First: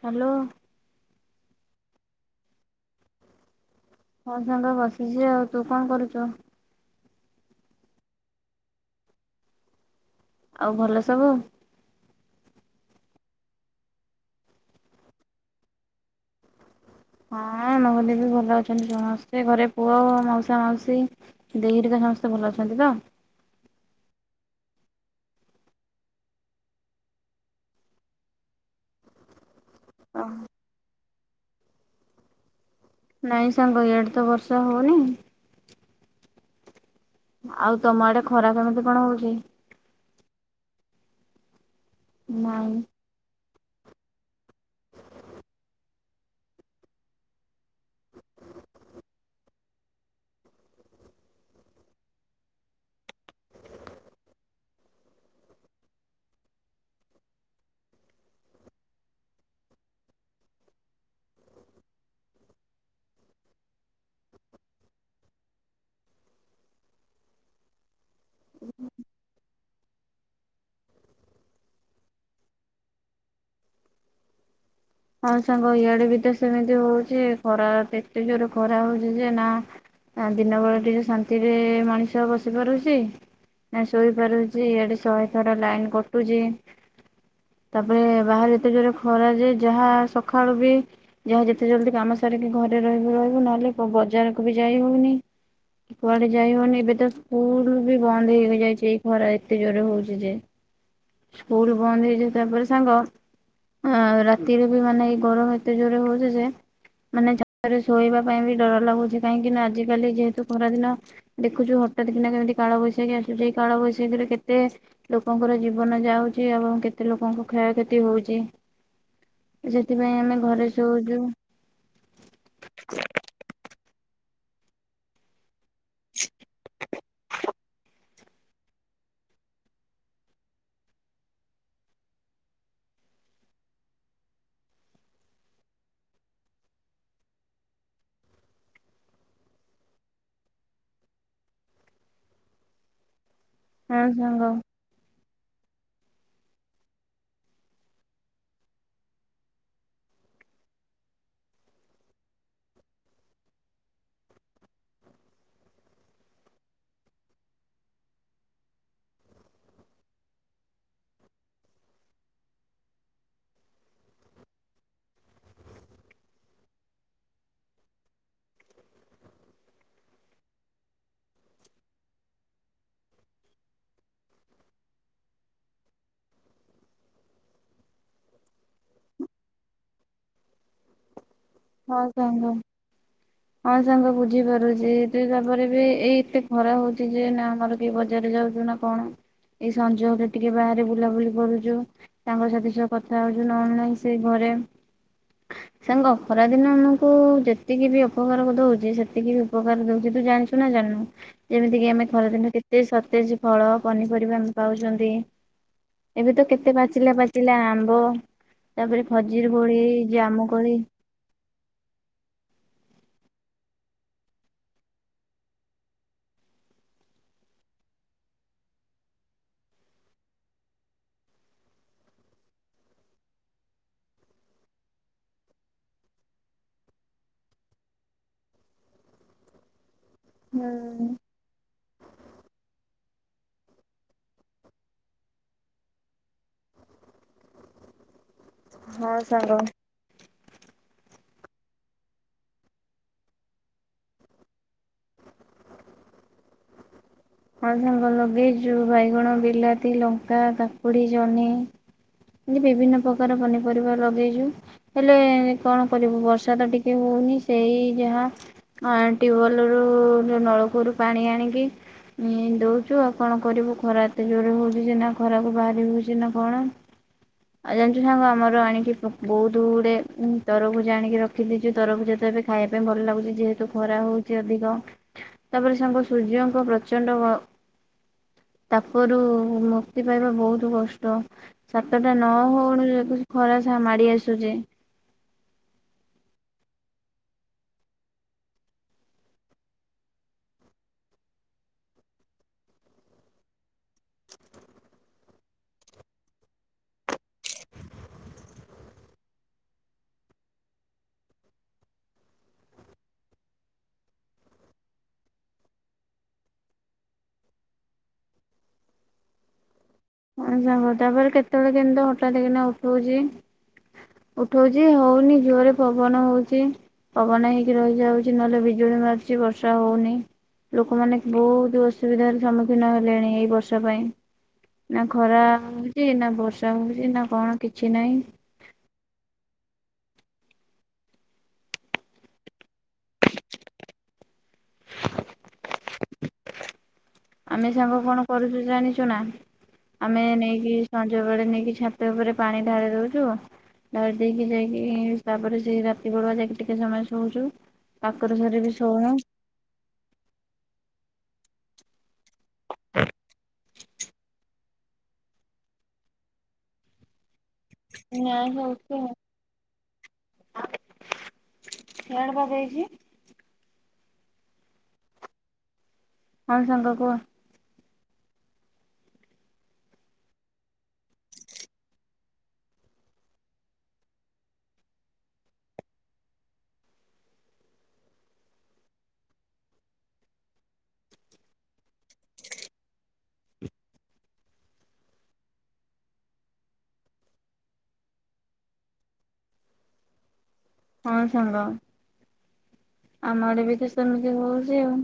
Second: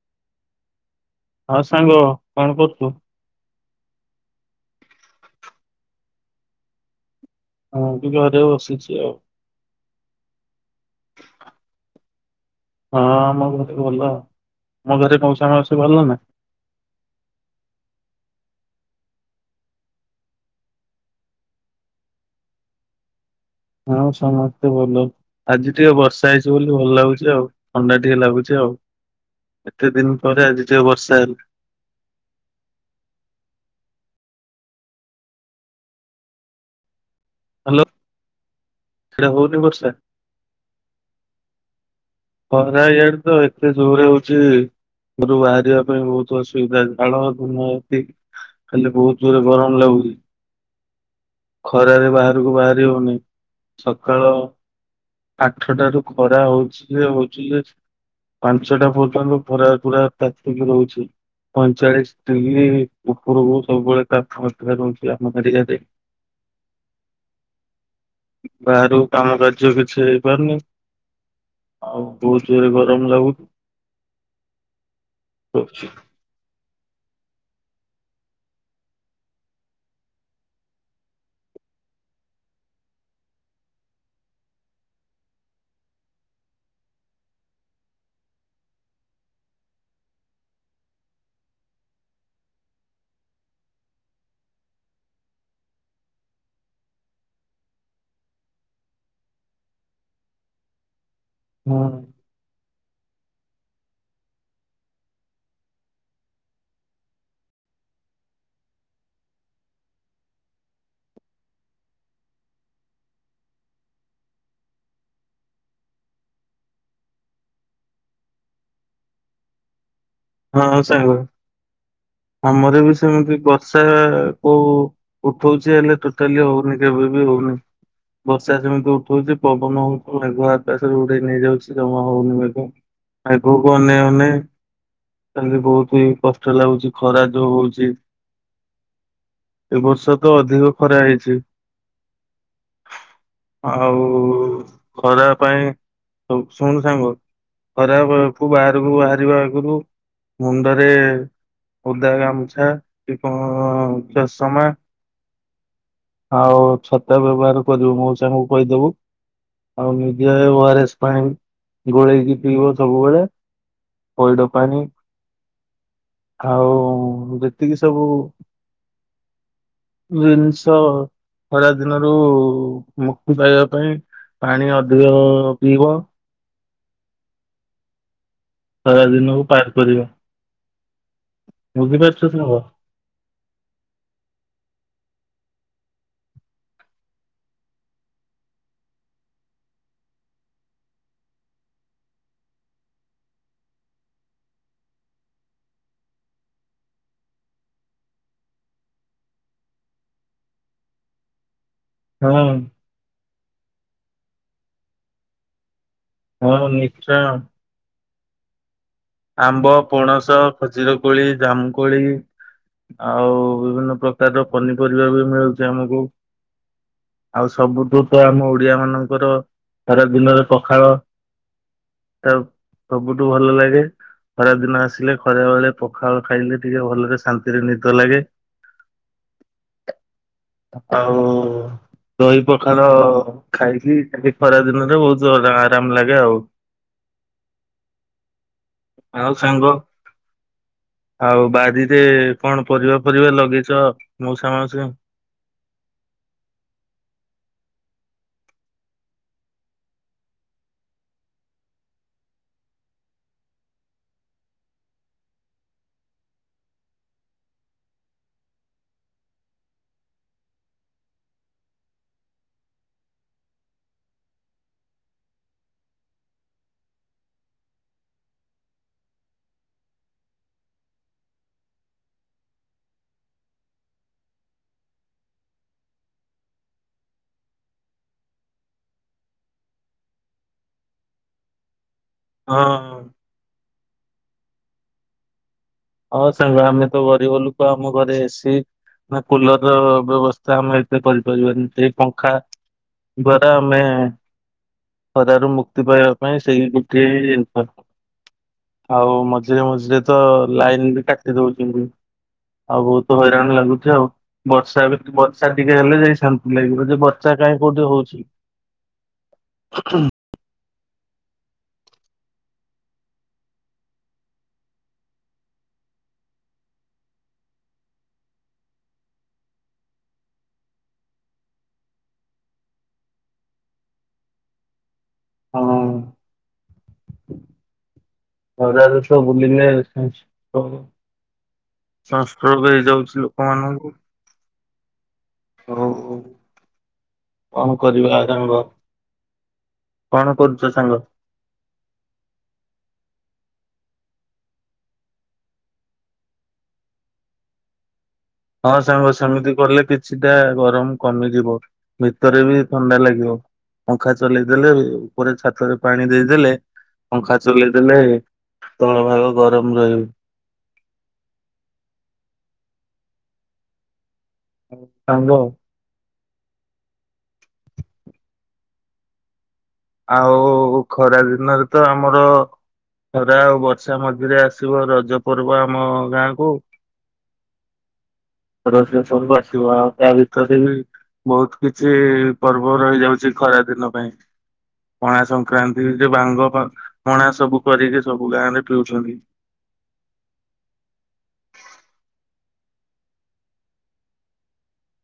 Hello. ହଁ ସାଙ୍ଗ କଣ କରୁଛୁ? ହଁ ସାଙ୍ଗ ବସିଛି ଆଉ ତୁ କଣ କରୁଛୁ? ହଁ [unintelligible] ବସିଛି ଆଉ। ଆଉ ଭଲ ସବୁ? ହଁ ମୋ ଘରେ ଭଲ ମୋ ଘରେ ମଉସା ମାଉସୀ ଭଲ ନା? ହଁ ନହଲେ ବି ଭଲ ଅଛନ୍ତି ସମସ୍ତେ ଘରେ ପୁଅ ମାଉସା ମାଉସୀ ଦେଇ ହେରିିକା ସମସ୍ତେ ଭଲ ଅଛନ୍ତି ତ? ହଁ ସମସ୍ତେ ଭଲ। ଆଜି ଟିକେ ବର୍ଷା ହେଇଛି ବୋଲି ଭଲ ଲାଗୁଛି ଆଉ ଥଣ୍ଡା ଟିକେ ଲାଗୁଛି ଆଉ। ଏତେ ଦିନ ପରେ ଆଜି ଟିକେ ବର୍ଷା ହେଲା। ନାଇଁ ସାଙ୍ଗ ଇଆଡେ ତ ବର୍ଷା ହଉନି। ଆଉ ତମ ଆଡେ ଖରା ପାଗ କେମ ସେଇଟା ହଉନି ବର୍ଷା। [unintelligible] ନାଇଁ। ଇଆଡ଼େ ତ ହେ ଏତେ ଜୋରରେ ହଉଛି ଘରୁ ବାହାରିବା ପାଇଁ ବହୁତ ଅସୁବିଧା ଜାଳ [unintelligible] ଖାଲି ବହୁତ ଜୋରରେ ଗରମ ଲାଗୁଛି। ଖରାରେ ବାହାରକୁ ବାହାରି ହଉନି ସକାଳ ଆଠ ଟାରୁ ଖରା ହଉଛି ଯେ ହଉଛି ଯେ ପାଞ୍ଚଟା ପର୍ଯ୍ୟନ୍ତ ପରା ପୁରା ତାତିକି ରହୁଛି। ପଇଁଚାଳିଶ ଡିଗ୍ରୀ ଉପରକୁ ସବୁବେଳେ ତାପ ଅ ରହୁଛି ଆମ ଗାଡିଆରେ। ବାହାରୁ କାମ କରିଛ କି? ସେ ହେଇପାରୁନି ଆଉ ବହୁତ ଜୋରରେ ଗରମ ଲାଗୁଛି। ହଁ ସାଙ୍ଗ ଇଆଡେ ବି ତ ସେମିତି ହଉଛି ଖରା ଏତେ ଜୋର ଖରା ହଉଛି ଯେ ନା ନା ଦିନ ବେଳେ ଟିକେ ଶାନ୍ତିରେ ମଣିଷ ବସି ପାରୁଛି। ନା ଶୋଇପାରୁଛି ଏଆଡେ ଶହେ ଥର ଲାଇନ କଟୁଛି। ତାପରେ ବାହାରେ ଏତେ ଜୋର ଖରା ଯେ ଯାହା ସଖାଳୁ ବି ଯାହା ଯେତେ ଜଲ୍ଦି କାମ ସାରିକି ଘରେ ରହିବୁ ରହିବୁ ନହେଲେ ବଜାରକୁ ବି ଯାଇ ହଉନି। କୁଆଡେ ଯାଇ ହଉନି ଏବେ ତ ସ୍କୁଲ ବି ବନ୍ଦ ହେଇକି ଯାଇଛି ଏଇ ଖରା ଏତେ ଜୋରରେ ହଉଛି ଯେ। [inaudible] ସ୍କୁଲ ହଁ ବନ୍ଦ ହେଇଯୋଉ ତାପରେ ସାଙ୍ଗ ଆଁ ରା ଦି ହେବି ମାନେ ଏଇ ଗରମ ଏତେ ଜୋରେ ହଉଛ ଯେ ମାନେ ଛାତ ରେ ଶୋଇବା ପାଇଁ ବି ଡର ଲାଗୁଛି କାହିଁକି ନା ଆଜିକାଲି ଯେହେତୁ ଖରାଦିନ ଦେଖୁଛୁ ହଠାତ କିନା କେମିତି କାଳବୈଶାଖୀ ଆସୁଛି ଏଇ କାଳବୈଶାଖୀରେ କେତେ ଲୋକଙ୍କର ଜୀବନ ଯାଉଛି ଏବଂ କେତେ ଲୋକଙ୍କ କ୍ଷୟକ୍ଷତି ହଉଛି ସେଥିପାଇଁ ଆମେ ହଁ ଘରେ ସାଙ୍ଗ ଶୋଉଛୁ ଆମର ବି ସେମିତି ବର୍ଷା କୋଉ ଉଠଉଛି ହେଲେ ଟୋଟାଲି ହଉନି କେବେ ବି ହଉନି। ବର୍ଷା ଯେମିତି ଉଠଉଛି ପବନଙ୍କୁ ମେଘ ଆକାସରେ ଉଡେଇ ନେଇଯାଉଛି ଜମା ହଉନି ମେଘ। ଆଗୁକୁ ଅନେଇ ଅନେଇ କାଲି ବହୁତ ହି କଷ୍ଟ ଲାଗୁଛି ଖରା ଯୋଉ ହଉଛି। ଏ ବର୍ଷ ତ ଅଧିକ ଖରା ହେଇଛି। ଆଉ ହଁ ସାଙ୍ଗ ଖରା ପାଇଁ ସବୁ ଶୁଣୁ ସାଙ୍ଗ? ଖରାରୁ ବାହାରକୁ ବାହାରିବା ଆଗରୁ। ମୁଣ୍ଡରେ ଓଦା ଗାମୁଛା କି କ ଚଷମା ଆଉ ଛତା ବ୍ୟବହାର କରିବୁ ମଉସା କୁ କହିଦେବୁ। ଆଉ ନିଜେ ଓ ଆର ଏସ୍ ପାଇଁ ଗୋଳେଇକି ପିଇବ ସବୁବେଳେ। ପଇଡ ପାଣି। ଆଉ ଯେତିକି ସବୁ ଜିନ୍ସ୍ ତ ଖରା ଦିନରୁ ମୁକ୍ତି ପାଇବା ପାଇଁ ପାଣି ଅଧିକ ପିଇବ ଖରା ଦିନକୁ ପାର୍ କରିବା ହଁ ବୁଝିପାରୁଚ ସ ସାଙ୍ଗ ହଁ ସାଙ୍ଗ ବୁଝିପାରୁଚି ଏତେ ତାପରେ ବି ଏଇ ଏତେ ଖରା ହଉଚି ଯେ ନା ଆମର କି ବଜାରରେ ଯାଉଚୁ ନା କଣ ଏଇ ସଞ୍ଜ ହେଲେ ଟିକେ ବାହାରେ ବୁଲାବୁଲି କରୁଚୁ। ସାଙ୍ଗସାଥି ସହ କଥା ହଉଚୁ ନହେଲେ ନାହିଁ ସେ ଘରେ ସାଙ୍ଗ ଖରା ଦିନ ଆମକୁ ଯେତିକି ବି ଅପକାର ଦଉଚି ସେତିକି ବି ଉପକାର ଦଉଚି ତୁ ଜାଣିଚୁ ନା ଜାଣିନୁ ଯେମିତି କିି ଆମେ ହଁ ଖରାଦିନେ କେତେ ସତେଜ୍ ଫଳ ପନିପରିବା ଆମେ ପାଉଚନ୍ତି। ଏବେ ତ ହଁ କେତେ ପାଚିଲା ନିଶ୍ଚୟ ପାଚିଲା ଆମ୍ବ ତାପରେ ଖଜିର୍ ଆମ୍ବ, କୋଳି ପଣସ, ଜାମୁ କୋଳି ଖଜିର କୋଳି, ଜାମୁକୋଳି ଆଉ ବିଭିନ୍ନ ପ୍ରକାରର ପନିପରିବା ବି ମିଳୁଚି ଆମକୁ। ଆଉ ସବୁଠୁ ତ ଆମ ଓଡିଆ ମାନଙ୍କର ଖରା ଦିନରେ ପଖାଳ ତ ସବୁଠୁ ଭଲ ଲାଗେ। ଖରା ଦିନ ଆସିଲେ ଖରା ବେଳେ ପଖାଳ ଖାଇଲେ ଟିକେ ଭଲରେ ଶାନ୍ତିରେ ନିଦ ଲାଗେ। ହୁଁ ଆଉ ଦହି ପଖାଳ ଖାଇକି ଖାଲି ଖରା ଦିନରେ ବହୁତୁ ଆରାମ୍ ଲାଗେ ଆଉ। ଆଉ ସାଙ୍ଗ ଆଉ ବାରିରେ କଣ ପରିବା ଫରିବା ଲଗେଇଚ ମଉସା ମାଉସୀଙ୍କ ହଁ ସାଙ୍ଗ ଲଗେଇଚୁ ବାଇଗଣ, ବିଲାତି, ଲଙ୍କା, କାକୁଡ଼ି, ଜହ୍ନି ଏମିତି ବିଭିନ୍ନ ପ୍ରକାର ପନିପରିବା ଲଗେଇଚୁ। ହେଲେ କଣ କରିବୁ ବର୍ଷା ତ ଟିକେ ହଉନି ସେଇ ଯାହା ଆଁ -ଟ୍ୟୁବଲ ରୁ ନଳକୂଅରୁ ପାଣି ଆଣିକି ଣି ଦଉଚୁ ଆଉ କଣ କରିବୁ ଖରା ଏତେ ଜୋର୍ ରେ ହଉଚି ଯେ ନା ଖରାକୁ ବାହାରି ହଉଚି ନା କଣ। ଆଉ ଜାଣିଚୁ ସାଙ୍ଗ ଆମର ଆଣିକି ବ-ବହୁତୁ ଗୁଡେ ତରଭୁଜ ଆଣିକି ରଖିଦେଇଚୁ ତରଭୁଜ ତ ଏବେ ଖାଇବା ପାଇଁ ଭଲ ଲାଗୁଚି ଯେହେତୁ ଖରା ହଉଚି ଅଧିକ। ତାପରେ ସାଙ୍ଗ ସୂର୍ଯ୍ୟଙ୍କ ପ୍ରଚଣ୍ଡ ଗ ତାପରୁ ମୁକ୍ତି ପାଇବା ବହୁତୁ କଷ୍ଟ। ସାତ ଟା ନ ହଁ ହଉଣୁ ଖରା ସା ମାଡି ଆସୁଚି। ହଁ ସାଙ୍ଗ ଆମେ ତ ଗରିବ ଲୁକ ଆମ ଘରେ ଏସି ନା କୁଲର୍ ର ବ୍ୟବସ୍ଥା ଆମେ ଏତେ କରିପାରିବାନି ସେଇ ପଙ୍ଖା ଦ୍ୱାରା ଆମେ ଖରାରୁ ମୁକ୍ତି ପାଇବା ପାଇଁ ସେଇ ଗୋଟିଏ ହିଁ ଉପାୟ। ଆଉ ମଝିରେ ମଝିରେ ତ ଲାଇନ୍ ବି କାଟି ଦଉଚନ୍ତି। ଆଉ ବହୁତୁ ହଇରାଣ ଲାଗୁଚି ଆଉ। ବର୍ଷା ଏବେ ବର୍ଷା ଟିକେ ହେଲେ ଯାଇ ଶାନ୍ତି ଲାଗିବ ଯେ ବର୍ଷା କାଇଁ କୋଉଠି ହଉଚି। [inaudible] ହଁ ସାଙ୍ଗ ତାପରେ କେତେବେଳେ କେନ୍ତି ତ ହଠାତ୍ କିନା ଉଠଉଚି ଉଠଉଚି ହଉନି ଜୋର୍ ରେ ପବନ ହଉଚି। ପବନ ହେଇକି ରହିଯାଉଚି ନହେଲେ ବିଜୁଳି ମାରୁଚି ବର୍ଷା ହଉନି। ଲୋକମାନେ ବହୁତ୍ ଅସୁବିଧାର ସମ୍ମୁଖୀନ ହେଲେଣି ଏଇ ବର୍ଷ ପାଇଁ। ନା ଖରା ହଁ ହଉଚି ନା ବର୍ଷା ହଉଚି ନା କଣ କିଛି ନାହିଁ। ଖରା ରେ ତ ବୁଲିଲେ ସଂଷ୍ଟ୍ରୋକ୍ ହ ସଂଷ୍ଟ୍ରୋକ୍ ହେଇଯାଉଚି ଲୋକମାନଙ୍କୁ। ଓ‌ ହଉ। ଆମେ ସାଙ୍ଗ କରିବା କଣ ସାଙ୍ଗ କରୁଚୁ ଜାଣିଚୁ ନା ଆମେ କଣ କରୁଛ ନେଇକି ସଂଜ ସାଙ୍ଗ? ସଞ୍ଜ ବେଳେ ନେଇକି ଛାତ ଉପରେ ପାଣି ଢାଳି ଦଉଚୁ ଢାଳି ଦେଇକି ଯାଇକି ତାପରେ ସେ ରାତି ବଳୁଆ ଯାଇକି ଟିକେ ସମୟ ଶୋଉଚୁ କାକରେ ସରି ହଁ ସାଙ୍ଗ ସେମିତି କଲେ କି ସିଧା ଗରମ କମିଯିବ ଭିତରେ ବି ଥଣ୍ଡା ଲାଗିବ। ପଙ୍ଖା ଚଲେଇ ଦେଲେ ଉପରେ ଛାତରେ ପାଣି ଦେଇଦେଲେ ପଙ୍ଖା ଚଲେଇ ଦେଲେ ତଳ ଭାଗ ଗରମ ରହିବ। ହିଆଡେ କଣ ଦେଇଚି? ସାଙ୍ଗ। ହଁ ସାଙ୍ଗ କୁହ। ଆଉ ଖରା ଦିନରେ ତ ଆମର ଖରା ଆଉ ବର୍ଷା ମଝିରେ ଆସିବ ରଜ ପର୍ବ ଆମ ଗାଁକୁୁ। ରଜ ପର୍ବ ଆସିବ ଆଉ ତା ଭିତରେ ବି ବହୁତ କିଛି ପର୍ବ ରହି ଯାଉଚି ଖରା ଦିନ ପାଇଁ। ପଣା ସଂକ୍ରାନ୍ତି ଯଉ ଭାଙ୍ଗ ଫା ପଣା ସବୁ କରିକି ସବୁ ଗାଁରେ ପିଉଛନ୍ତି। ହଁ ସାଙ୍ଗ। ଆମ ଆଡେ ବି ତ ସେମିତି ହଉଚି ଆଉ।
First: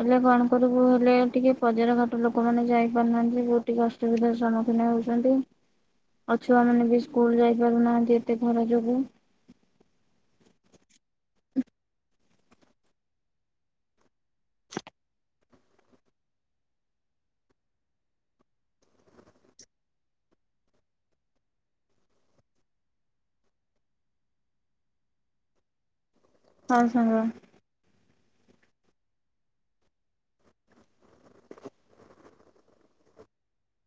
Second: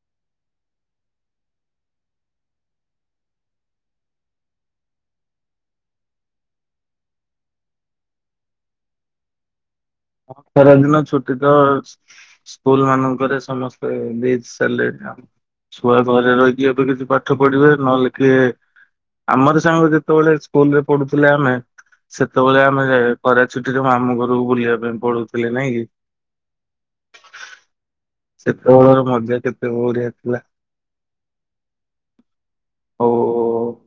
ହେଲେ କଣ କରିବୁ ହେଲେ ଟିକେ ବଜାର ଘାଟ ଲୋକମାନେ ଯାଇ ପାରୁନାହାନ୍ତି ବହୁ ଟିକେ ଅସୁବିଧାର ସମ୍ମୁଖୀନ ହଉଛନ୍ତି। ଆଉ ଛୁଆମାନେ ବି ସ୍କୁଲ ଯାଇ ପାରୁନାହାନ୍ତି ଏତେ ଖରା ଯୋଗୁଁ। ଖରା ଦିନ ଛୁଟି ତ ଅଛି। ସ୍କୁଲ ମାନଙ୍କରେ ସମସ୍ତେ ଦେଇଚ ସାରଲେଣି ଆଉ। ଛୁଆ ଘରେ ରହିକି ଏବେ କିଛି ପାଠ ପଢିବେ ନହେଲେ କିଏ ଆମର ସାଙ୍ଗ ଯେତେବେଳେ ସ୍କୁଲ ରେ ପଢୁଥିଲେ ଆମେ ସେତେବେଳେ ଆମେ ଖରା ଛୁଟିରେ ମାମୁଁ ଘରକୁ ବୁଲିବା ପାଇଁ ପଳଉଥିଲେ ନାଁ କି? ହଁ ସାଙ୍ଗ। ସେତ ବେଳର ମଜା କେତେ ବଢ଼ିଆ ଥିଲା। [unintelligible]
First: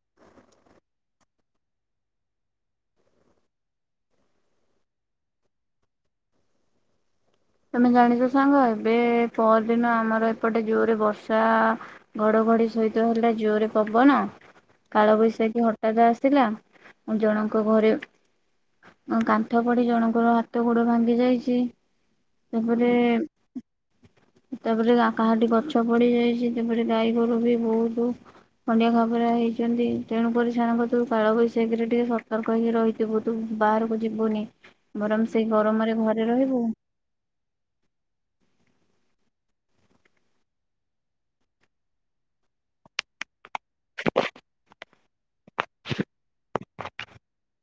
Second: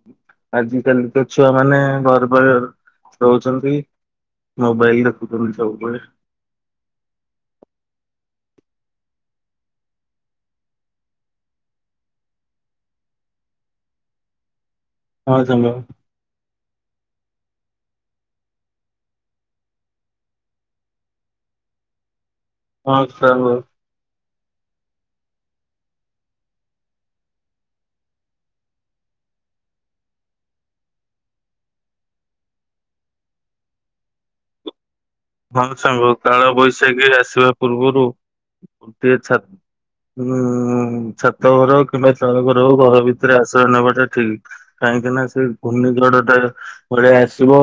ଆଜି କାଲି କା ଛୁଆ ମାନେ ଘର ପାଖରେ ରହୁଚନ୍ତି। ମୋବାଇଲ ଦେଖୁଚନ୍ତି ସବୁବେଳେ। ତମେ ଜାଣିଚ ସାଙ୍ଗ ଏବେ ପଅରଦିନ ଆମର ଏପଟେ ଯୋରରେ ବର୍ଷା ଘଡଘଡି ସହିତ ହେଲା ଜୋରରେ ପବନ। ହଁ କାଳବୈଶାଖୀ ସାଙ୍ଗ। ହଠାତ୍ ଆସିଲା। ଉ ଜଣଙ୍କ ଘରେ କାନ୍ଥ ପଡ଼ି ଜଣଙ୍କର ହାତ ଗୋଡ଼ ଭାଙ୍ଗି ଯାଇଚି। ତାପରେ ହଁ ସାଙ୍ଗ ତାପରେ କାହାଠି ଗଛ ପଡି ଯାଇଚି ତାପରେ ଗାଈ ଗୋରୁ ବି ବହୁତ ଖଣ୍ଡିଆ ଖାବରା ହେଇଚନ୍ତି। ତେଣୁକରି ସେମାନଙ୍କ କତି ରୁ କାଳବୈଶାଖୀରେ ଟିକେ ସତର୍କ ହେଇି ରହି ଥିବୁ ତୁ ବାହାରକୁ ଯିବୁନି ବରଂ ସେଇ ହଁ ଗରମରେ ସାଙ୍ଗ ଘରେ କାଳ ରହିବୁ ବୈଶାଖୀ ଆସିବା ପୂର୍ବରୁ ଗୋଟିଏ ଛା ଉଁ ଛାତ ଘର କିମ୍ବା ଚାଳ ଘର ହଉ ଘର ଭିତରେ ଆଶ୍ରୟ ନେବାଟା ଠିକ। କାହିଁକି ନା ସେ ଘୂର୍ଣ୍ଣିଝଡ ଟା ଭଳିଆ ଆସିବ।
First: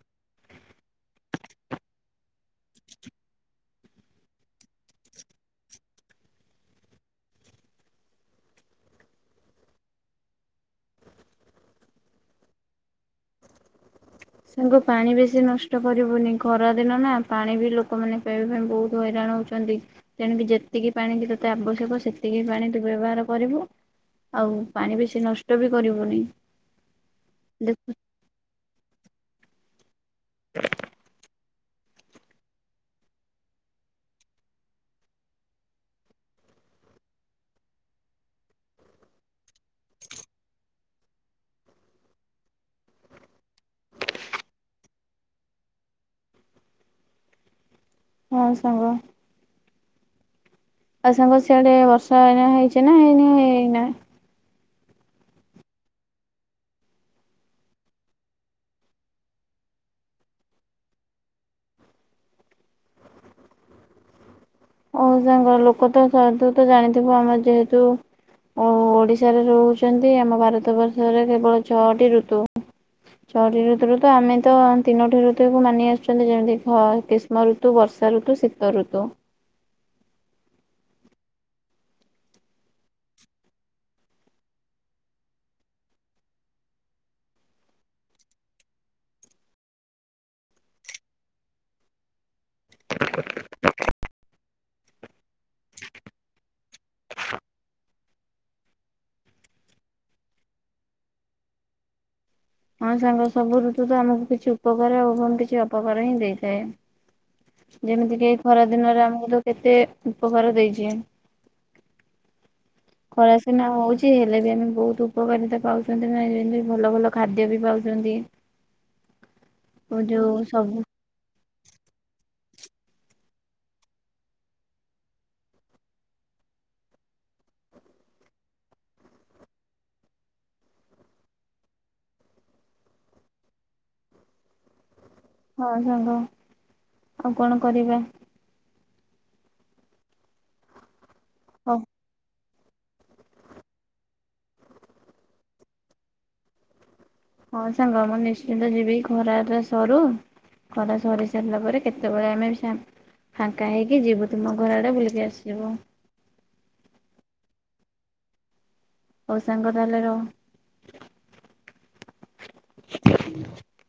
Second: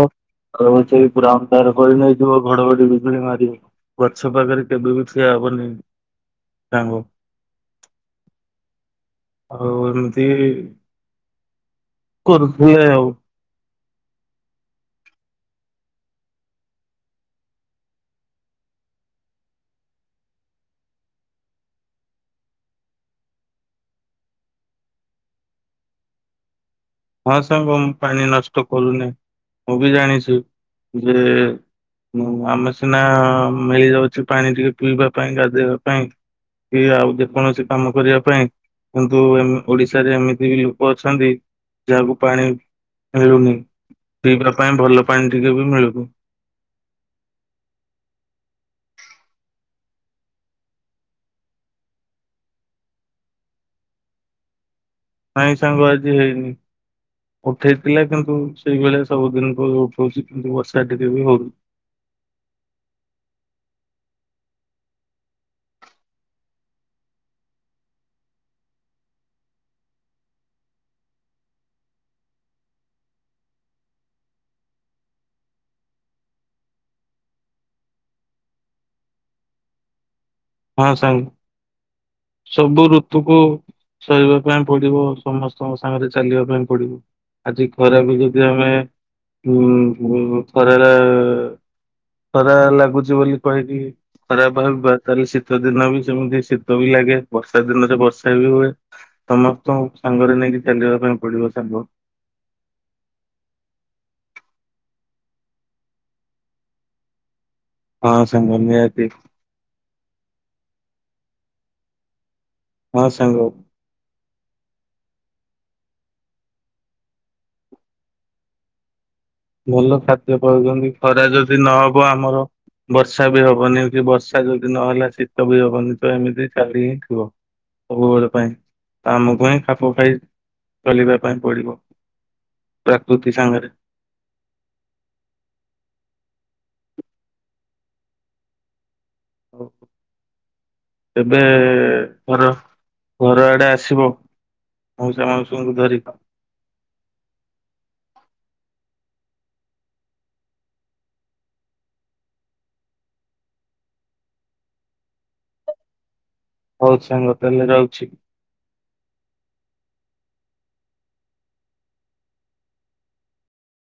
ରହୁଚିପୁରା ଅନ୍ଧାର କରିନେଇ ଯ ଘଡଘଡି ବିଜୁଳି ମାରିବ ଗଛ ପାଖରେ କେବେ ବି ଠିଆ ହବନେଇଁ। ସାଙ୍ଗ ଆଉ ଏମିତି କରୁଥିଲେ ଆଉ। ସାଙ୍ଗ ପାଣି ବେଶୀ ନଷ୍ଟ କରିବୁନି ଖରା ଦିନ ନା ପାଣି ବି ଲୋକମାନେ ପାଇବା ପାଇଁ ବହୁତ ହଇରାଣ ହ ଚନ୍ତି। ତେଣୁ କି ଯେତିକି ପାଣି କି ତତେ ଆବଶ୍ୟକ ସେତିକି ପାଣି ତୁ ବ୍ୟବହାର କରିବୁ ଆଉ ପାଣି ବେଶୀ ନଷ୍ଟ ବି କରିବୁନି। ହଁ ସାଙ୍ଗ ମୁଁ ଦେଖ ପାଣି ନଷ୍ଟ କରୁନେଇଁ। ମୁଁ ବି ଜାଣିଚି ଯେ ହୁଁ ଆମେ ସିନା ମିଳିଯାଊଛି ପାଣି ଟିକେ ପିଇବା ପାଇଁ ଗାଧେଇବା ପାଇଁ କି ଆଉ ଯେକୌଣସି କାମ କରିବା ପାଇଁ କିନ୍ତୁ ଏମ୍ ଓଡିଶାରେ ଏମିତି ବି ଲୋକ ଅଛନ୍ତି ଯାହାକୁ ପାଣି ମିଳୁନି ପିଇବା ପାଇଁ ଭଲ ପାଣି ଟିକେ ବି ମିଳୁନି। ହଁ ସାଙ୍ଗ। ଆଉ ସାଙ୍ଗ ସିଆଡେ ବର୍ଷା ଏଇନା ହେଇଚି ନା ହେଇନେଇ ଏଇନା? ନାଇଁ ସାଙ୍ଗ ଆଜି ହେଇନି। ଉଠେଇଥିଲା କିନ୍ତୁ ସେଇଭଳିଆ ସବୁଦିନ ଉଠଉଛି କିନ୍ତୁ ବର୍ଷା ଟିକେ ବି ହଉନି। ହଉ ସାଙ୍ଗ ଲୋକ ତ ସୁ ତ ଜାଣିଥିବ ଆମର ଯେହେତୁ ଓ ଓଡ଼ିଶାରେ ରହୁଛନ୍ତି ଆମ ଭାରତବର୍ଷରେ କେବଳ ଛଅଟି ଋତୁ। ଛଅଟି ଋତୁ ରୁ ତ ଆମେ ତ ତିନୋଟି ଋତୁକୁ ମାନି ଆସୁଛନ୍ତି ଯେମିତି କି ଖ କିସ ମ ଋତୁ ବର୍ଷା ଋତୁ ଶୀତ ଋତୁ। ହଁ ସାଙ୍ଗ ସବୁ ଋତୁକୁ ସହିବା ପାଇଁ ପଡିବ ସମସ୍ତଙ୍କ ସାଙ୍ଗରେ ଚାଲିବା ପାଇଁ ପଡିବ। ଆଜି ଖରା ବି ଯଦି ଆମେ ଉ ଖରାରେ ଖରା ଲାଗୁଚି ବୋଲି କହିକି ଖରାପ ଭାବିବା ତାହେଲେ ଶୀତ ଦିନ ବି ସେମିତି ଶୀତ ବି ଲାଗେ ବର୍ଷା ଦିନରେ ବର୍ଷା ବି ହୁଏ ସମସ୍ତଙ୍କୁ ସାଙ୍ଗରେ ନେଇକି ଚାଲିବା ପାଇଁ ପଡିବ ସାଙ୍ଗ। ହଁ ସାଙ୍ଗ ସବୁ ଋତୁ ତ ଆମକୁ କିଛି ଉପକାର ଆଉ ଏବଂ କିଛି ଅ ଉପକାର ହିଁ ଦେଇଥାଏ। ଯେମିତି ହଁ କି ଏଇ ସାଙ୍ଗ ଖରା ଦିନରେ ନିହାତି ଆମକୁ ତ କେତେ ଉପକାର ଦେଇଚି ହଁ ଖରା ସାଙ୍ଗ। ସିନା ହଉଚି କି ହେଲେ ବି ଆମେ ବହୁତ ଉପକାରିତା ପାଉଛନ୍ତି ନା ଯେମିତି ଭଲ ଭଲ ଖାଦ୍ୟ ବି ପାଉଛନ୍ତି। ଓ ଭଲ ଯୋଉ ଖାଦ୍ୟ ସବୁ ପାଉଛନ୍ତି ଖରା ଯଦି ନହବ ଆମର ବର୍ଷା ବି ହବନି କି ବର୍ଷା ଯଦି ନହେଲା ଶୀତ ବି ହବନି ତ ଏମିତି ଚାଲି ହିଁ ଥିବ। ପଳ ପାଇଁ ତାମକୁ ହିଁ ଖାଫଖାଇ ଚାଲିବା ପାଇଁ ପଡିବ। ପ୍ରାକୃତି ସାଙ୍ଗରେ। ହଁ ସାଙ୍ଗ ଆଉ କଣ କରିବା। ହଉ ଏବେ ହଉ ଘର ଘର ଆଡେ ଆସିବ ମାଉସା ମାଉସଙ୍କୁ ଧରିକି। ହଁ ସାଙ୍ଗ ମୁଁ ନିଶ୍ଚିନ୍ତ ଯିବି ଖରାଟା ସରୁ। ଖରା ସରି ସାରିଲା ପରେ କେତେବେଳେ ଆମେ ବି ଫାଙ୍କା ହେଇକି ଯିବୁ ତୁମ ଘରଆଡ଼େ ବୁଲିକି ଆସିବୁ। ହଉ ସାଙ୍ଗ ତାହେଲେ ରହୁଛି। ହଉ ସାଙ୍ଗ ତାହାଲେ ରହୁଚି। [inaudible]